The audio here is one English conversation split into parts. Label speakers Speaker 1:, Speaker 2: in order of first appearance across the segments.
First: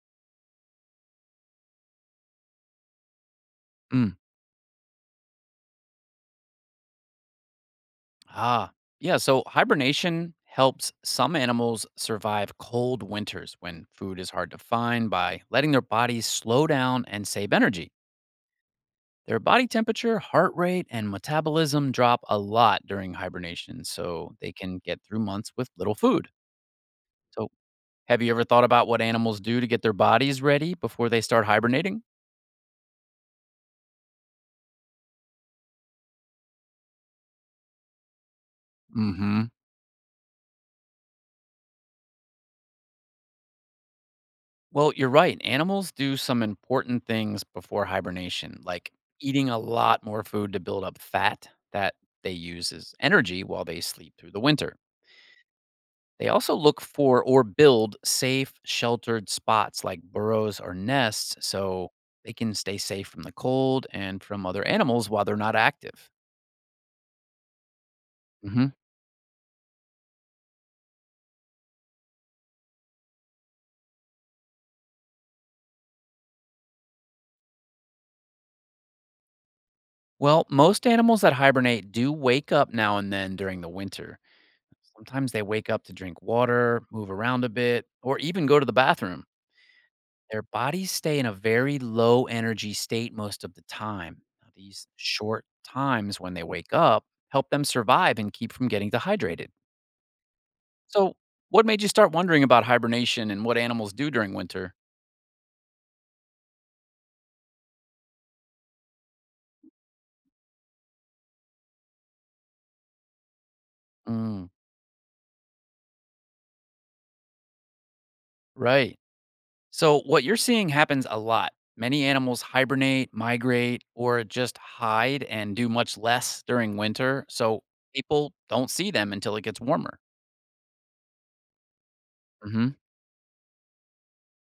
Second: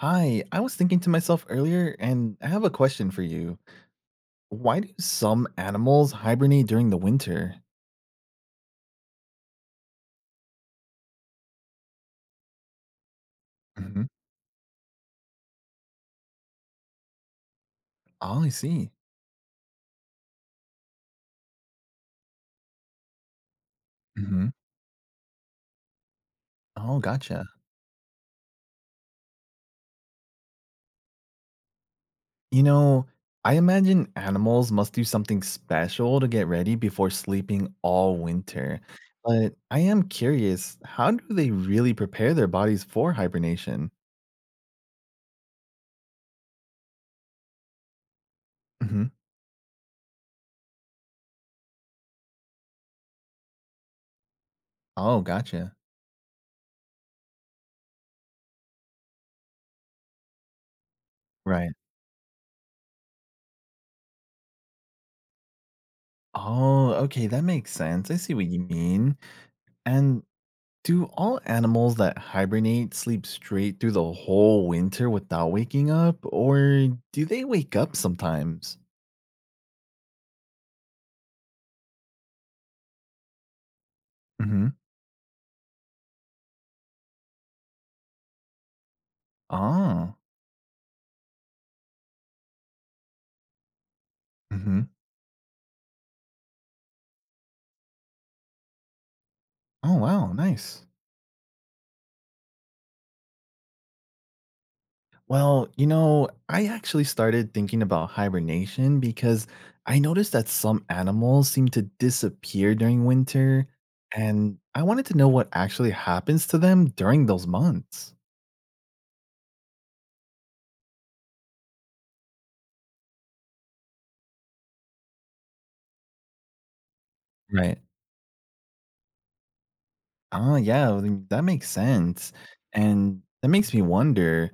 Speaker 1: Hi, I was thinking to myself earlier, and I have a question for you.
Speaker 2: Mm.
Speaker 1: Why do some animals hibernate during the winter?
Speaker 2: Ah, yeah. So hibernation helps some animals survive cold winters when
Speaker 1: Hmm.
Speaker 2: food is hard to find by letting their bodies slow down and save energy.
Speaker 1: Oh, I see.
Speaker 2: Their body temperature, heart rate, and metabolism drop a lot during hibernation, so
Speaker 1: Hmm.
Speaker 2: they can get through months with little food.
Speaker 1: Oh, gotcha.
Speaker 2: So, have you ever thought about what animals do to get their bodies ready before they start hibernating?
Speaker 1: You know, I imagine animals must do something special to get ready before sleeping all winter.
Speaker 2: Mm hmm.
Speaker 1: But I am curious, how do they really prepare their bodies for hibernation?
Speaker 2: Well, you're right. Animals do some important things before hibernation, like
Speaker 1: Hmm.
Speaker 2: eating a lot more food to build up fat that they use as energy while they sleep through the winter.
Speaker 1: Oh, gotcha.
Speaker 2: They also look for or build safe, sheltered spots like burrows or nests
Speaker 1: Right.
Speaker 2: so they can stay safe from the cold and from other animals while they're not active.
Speaker 1: Oh, okay. That makes sense. I see what you
Speaker 2: Mhm.
Speaker 1: mean. And do all animals that hibernate sleep straight through the whole winter without waking up, or do they wake up sometimes?
Speaker 2: Well, most animals that hibernate do wake up now and then during the winter.
Speaker 1: Hmm.
Speaker 2: Sometimes they wake up to drink water, move around a bit, or even go to the bathroom.
Speaker 1: Ah.
Speaker 2: Their bodies stay in a very low energy state most of the time. Now, these
Speaker 1: Hmm.
Speaker 2: short times when they wake up help them survive and keep from getting dehydrated.
Speaker 1: Oh, wow, nice.
Speaker 2: So, what made you start wondering about hibernation and what animals do during winter?
Speaker 1: Well, I actually started thinking about hibernation because I noticed that some animals seem to disappear during winter,
Speaker 2: Mm,
Speaker 1: and I wanted to know what actually happens to them during those months.
Speaker 2: right. So, what you're seeing happens a lot. Many animals hibernate, migrate, or just hide and do much less during winter. So,
Speaker 1: Right.
Speaker 2: people don't see them until it gets warmer.
Speaker 1: Oh, yeah, well, then that makes sense,
Speaker 2: Mhm.
Speaker 1: and that makes me wonder,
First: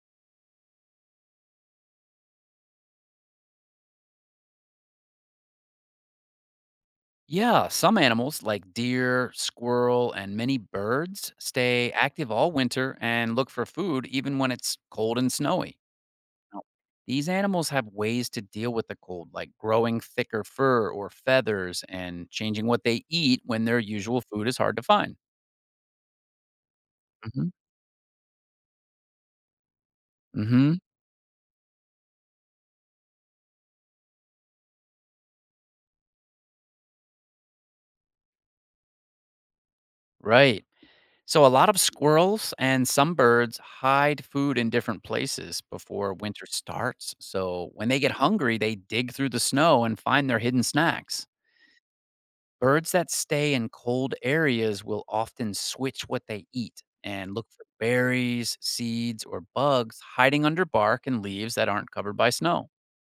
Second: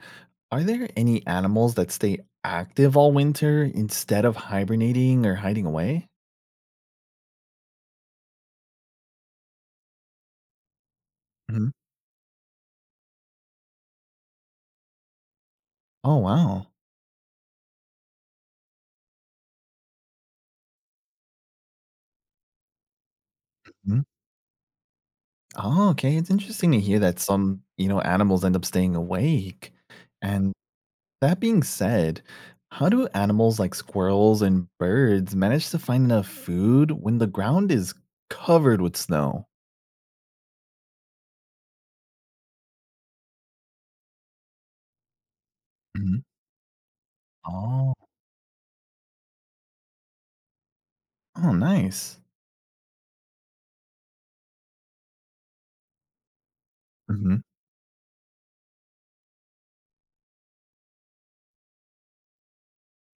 Speaker 1: are there any animals that stay active all winter instead of hibernating or hiding away?
Speaker 2: Yeah, some animals like deer, squirrel, and many birds
Speaker 1: Mhm.
Speaker 2: stay active all winter and look for food even when it's cold and snowy.
Speaker 1: Oh,
Speaker 2: Now,
Speaker 1: wow.
Speaker 2: these animals have ways to deal with the cold, like growing thicker fur or feathers and changing what they eat when their
Speaker 1: Mhm.
Speaker 2: usual food is hard to find.
Speaker 1: Oh, okay, it's interesting to hear that
Speaker 2: Hmm.
Speaker 1: some animals end up staying awake, and
Speaker 2: Hmm.
Speaker 1: that being said, how do animals like squirrels and birds manage to find enough food when the ground is covered with snow?
Speaker 2: Right. So, a lot of squirrels and some birds hide food in different places before
Speaker 1: Mhm.
Speaker 2: winter starts. So, when
Speaker 1: Oh,
Speaker 2: they get hungry, they dig through the snow and find their hidden snacks.
Speaker 1: oh, nice.
Speaker 2: Birds that stay in cold areas will often switch what they eat and
Speaker 1: Mhm.
Speaker 2: look for berries, seeds, or bugs hiding under bark and leaves that aren't covered by snow.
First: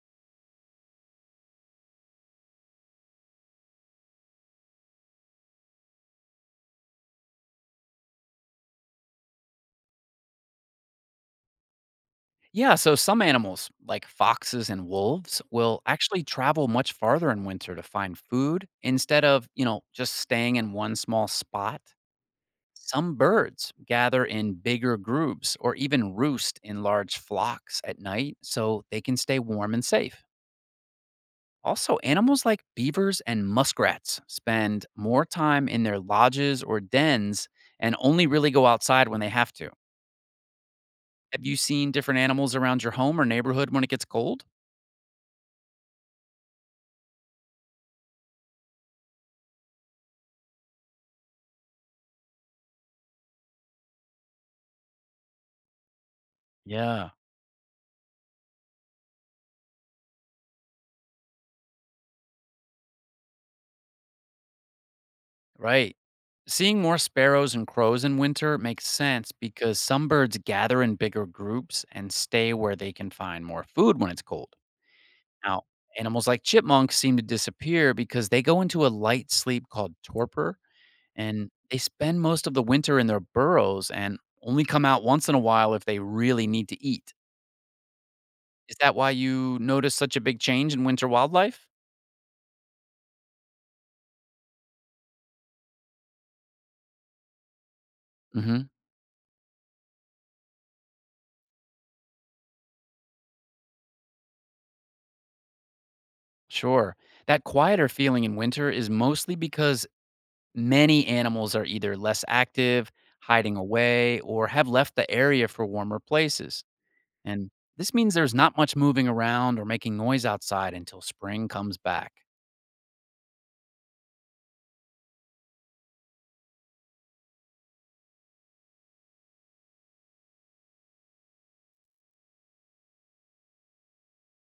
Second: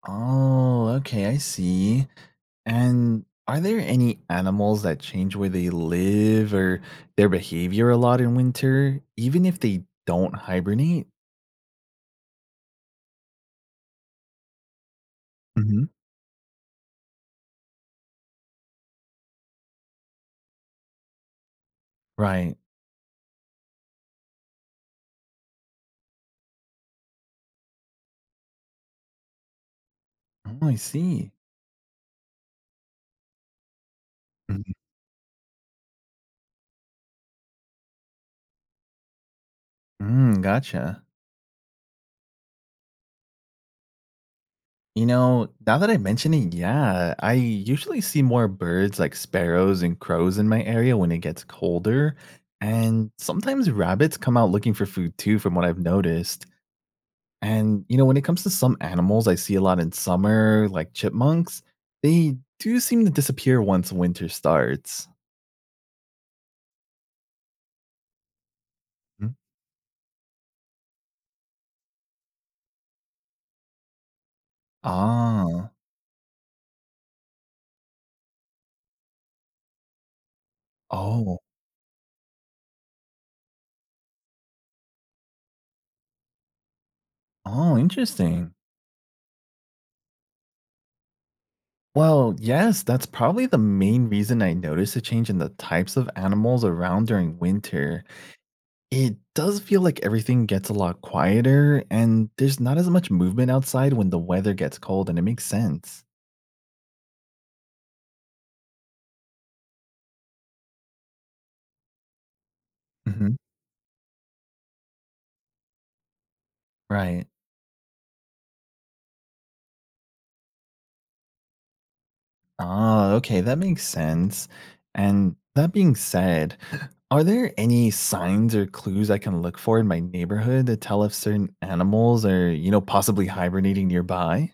Speaker 1: Oh, okay, I see. And are there any animals that change where they live or their behavior a lot in winter, even if they don't hibernate?
Speaker 2: Yeah, so some animals, like foxes and wolves, will
Speaker 1: Hmm.
Speaker 2: actually travel much farther in winter to find food instead of, just staying in one small spot.
Speaker 1: Right.
Speaker 2: Some birds gather in bigger groups or even roost in large flocks at night so they can stay warm and safe.
Speaker 1: Oh, I see.
Speaker 2: Also, animals like beavers and muskrats
Speaker 1: Mhm.
Speaker 2: spend more time in their lodges or dens and only really go outside when they have to.
Speaker 1: Mm, gotcha.
Speaker 2: Have you seen different animals around your home or neighborhood when it gets cold?
Speaker 1: Now that I mention it, yeah, I usually see more birds like sparrows and crows in my area when it gets colder. And sometimes rabbits come out looking for food too, from what I've noticed.
Speaker 2: Yeah.
Speaker 1: And when it comes to some animals I see a lot in summer, like chipmunks, they do seem to disappear once winter starts.
Speaker 2: Right. Seeing more sparrows and crows in winter makes sense
Speaker 1: Mhm.
Speaker 2: because some birds gather in bigger groups and stay where they can find more food when it's cold. Now,
Speaker 1: Ah.
Speaker 2: animals like chipmunks seem to disappear because they go into a light sleep called torpor
Speaker 1: Oh,
Speaker 2: and they spend most of the winter in their burrows and only come out once in a while if they really need to eat.
Speaker 1: oh, interesting.
Speaker 2: Is that why you notice such a big change in winter wildlife?
Speaker 1: Well, yes, that's probably the main reason I noticed a change in the types of animals around during winter.
Speaker 2: Hmm.
Speaker 1: It does feel like everything gets a lot quieter and there's not as much movement outside when the weather gets cold, and it makes sense.
Speaker 2: Sure. That quieter feeling in winter is mostly because many animals are either less active,
Speaker 1: Hmm.
Speaker 2: hiding away, or have left the area for warmer places.
Speaker 1: Right.
Speaker 2: And this means there's not much moving around or making noise outside until spring comes back.
Speaker 1: Ah, okay, that makes sense. And that being said, are there any signs or clues I can look for in my neighborhood to tell if certain animals are possibly hibernating nearby?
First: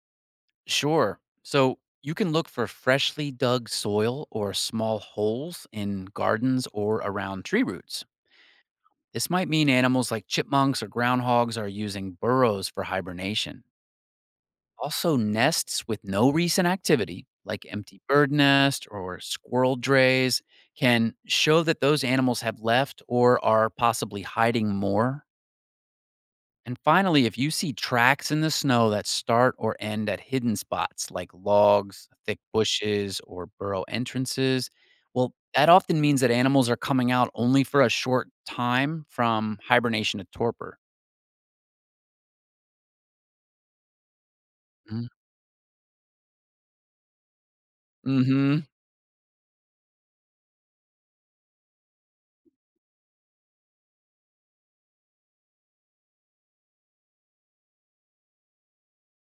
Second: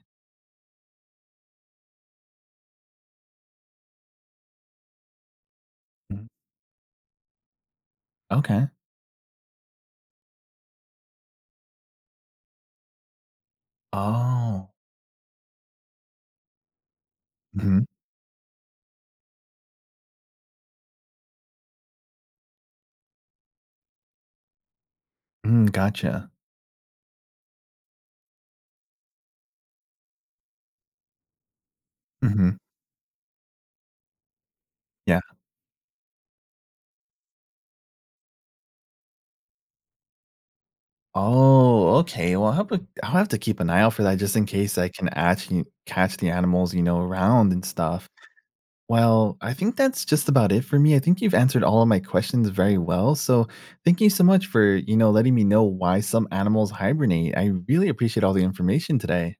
Speaker 2: Sure. So you can look for freshly dug soil or small holes in
Speaker 1: Mhm.
Speaker 2: gardens or around tree roots.
Speaker 1: Okay.
Speaker 2: This might mean animals like chipmunks or groundhogs are using burrows for hibernation.
Speaker 1: Oh.
Speaker 2: Also, nests with no recent activity, like
Speaker 1: Hmm.
Speaker 2: empty bird nest or squirrel drays, can show that those animals have left or are possibly hiding more.
Speaker 1: Mm, gotcha.
Speaker 2: And finally, if you see tracks in the snow that start or end at hidden spots like logs, thick
Speaker 1: Hmm.
Speaker 2: bushes, or burrow entrances,
Speaker 1: Yeah.
Speaker 2: well, that often means that animals are coming out only for a short time from hibernation to torpor.
Speaker 1: Oh, okay. Well, I'll have to keep an eye out for that just in case I can actually catch the animals around and stuff.
Speaker 2: Mm hmm.
Speaker 1: Well, I think that's just about it for me. I think you've answered all of my questions very well. So, thank you so much for letting me know why some animals hibernate. I really appreciate all the information today.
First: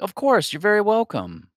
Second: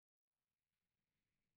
Speaker 2: Of course, you're very welcome.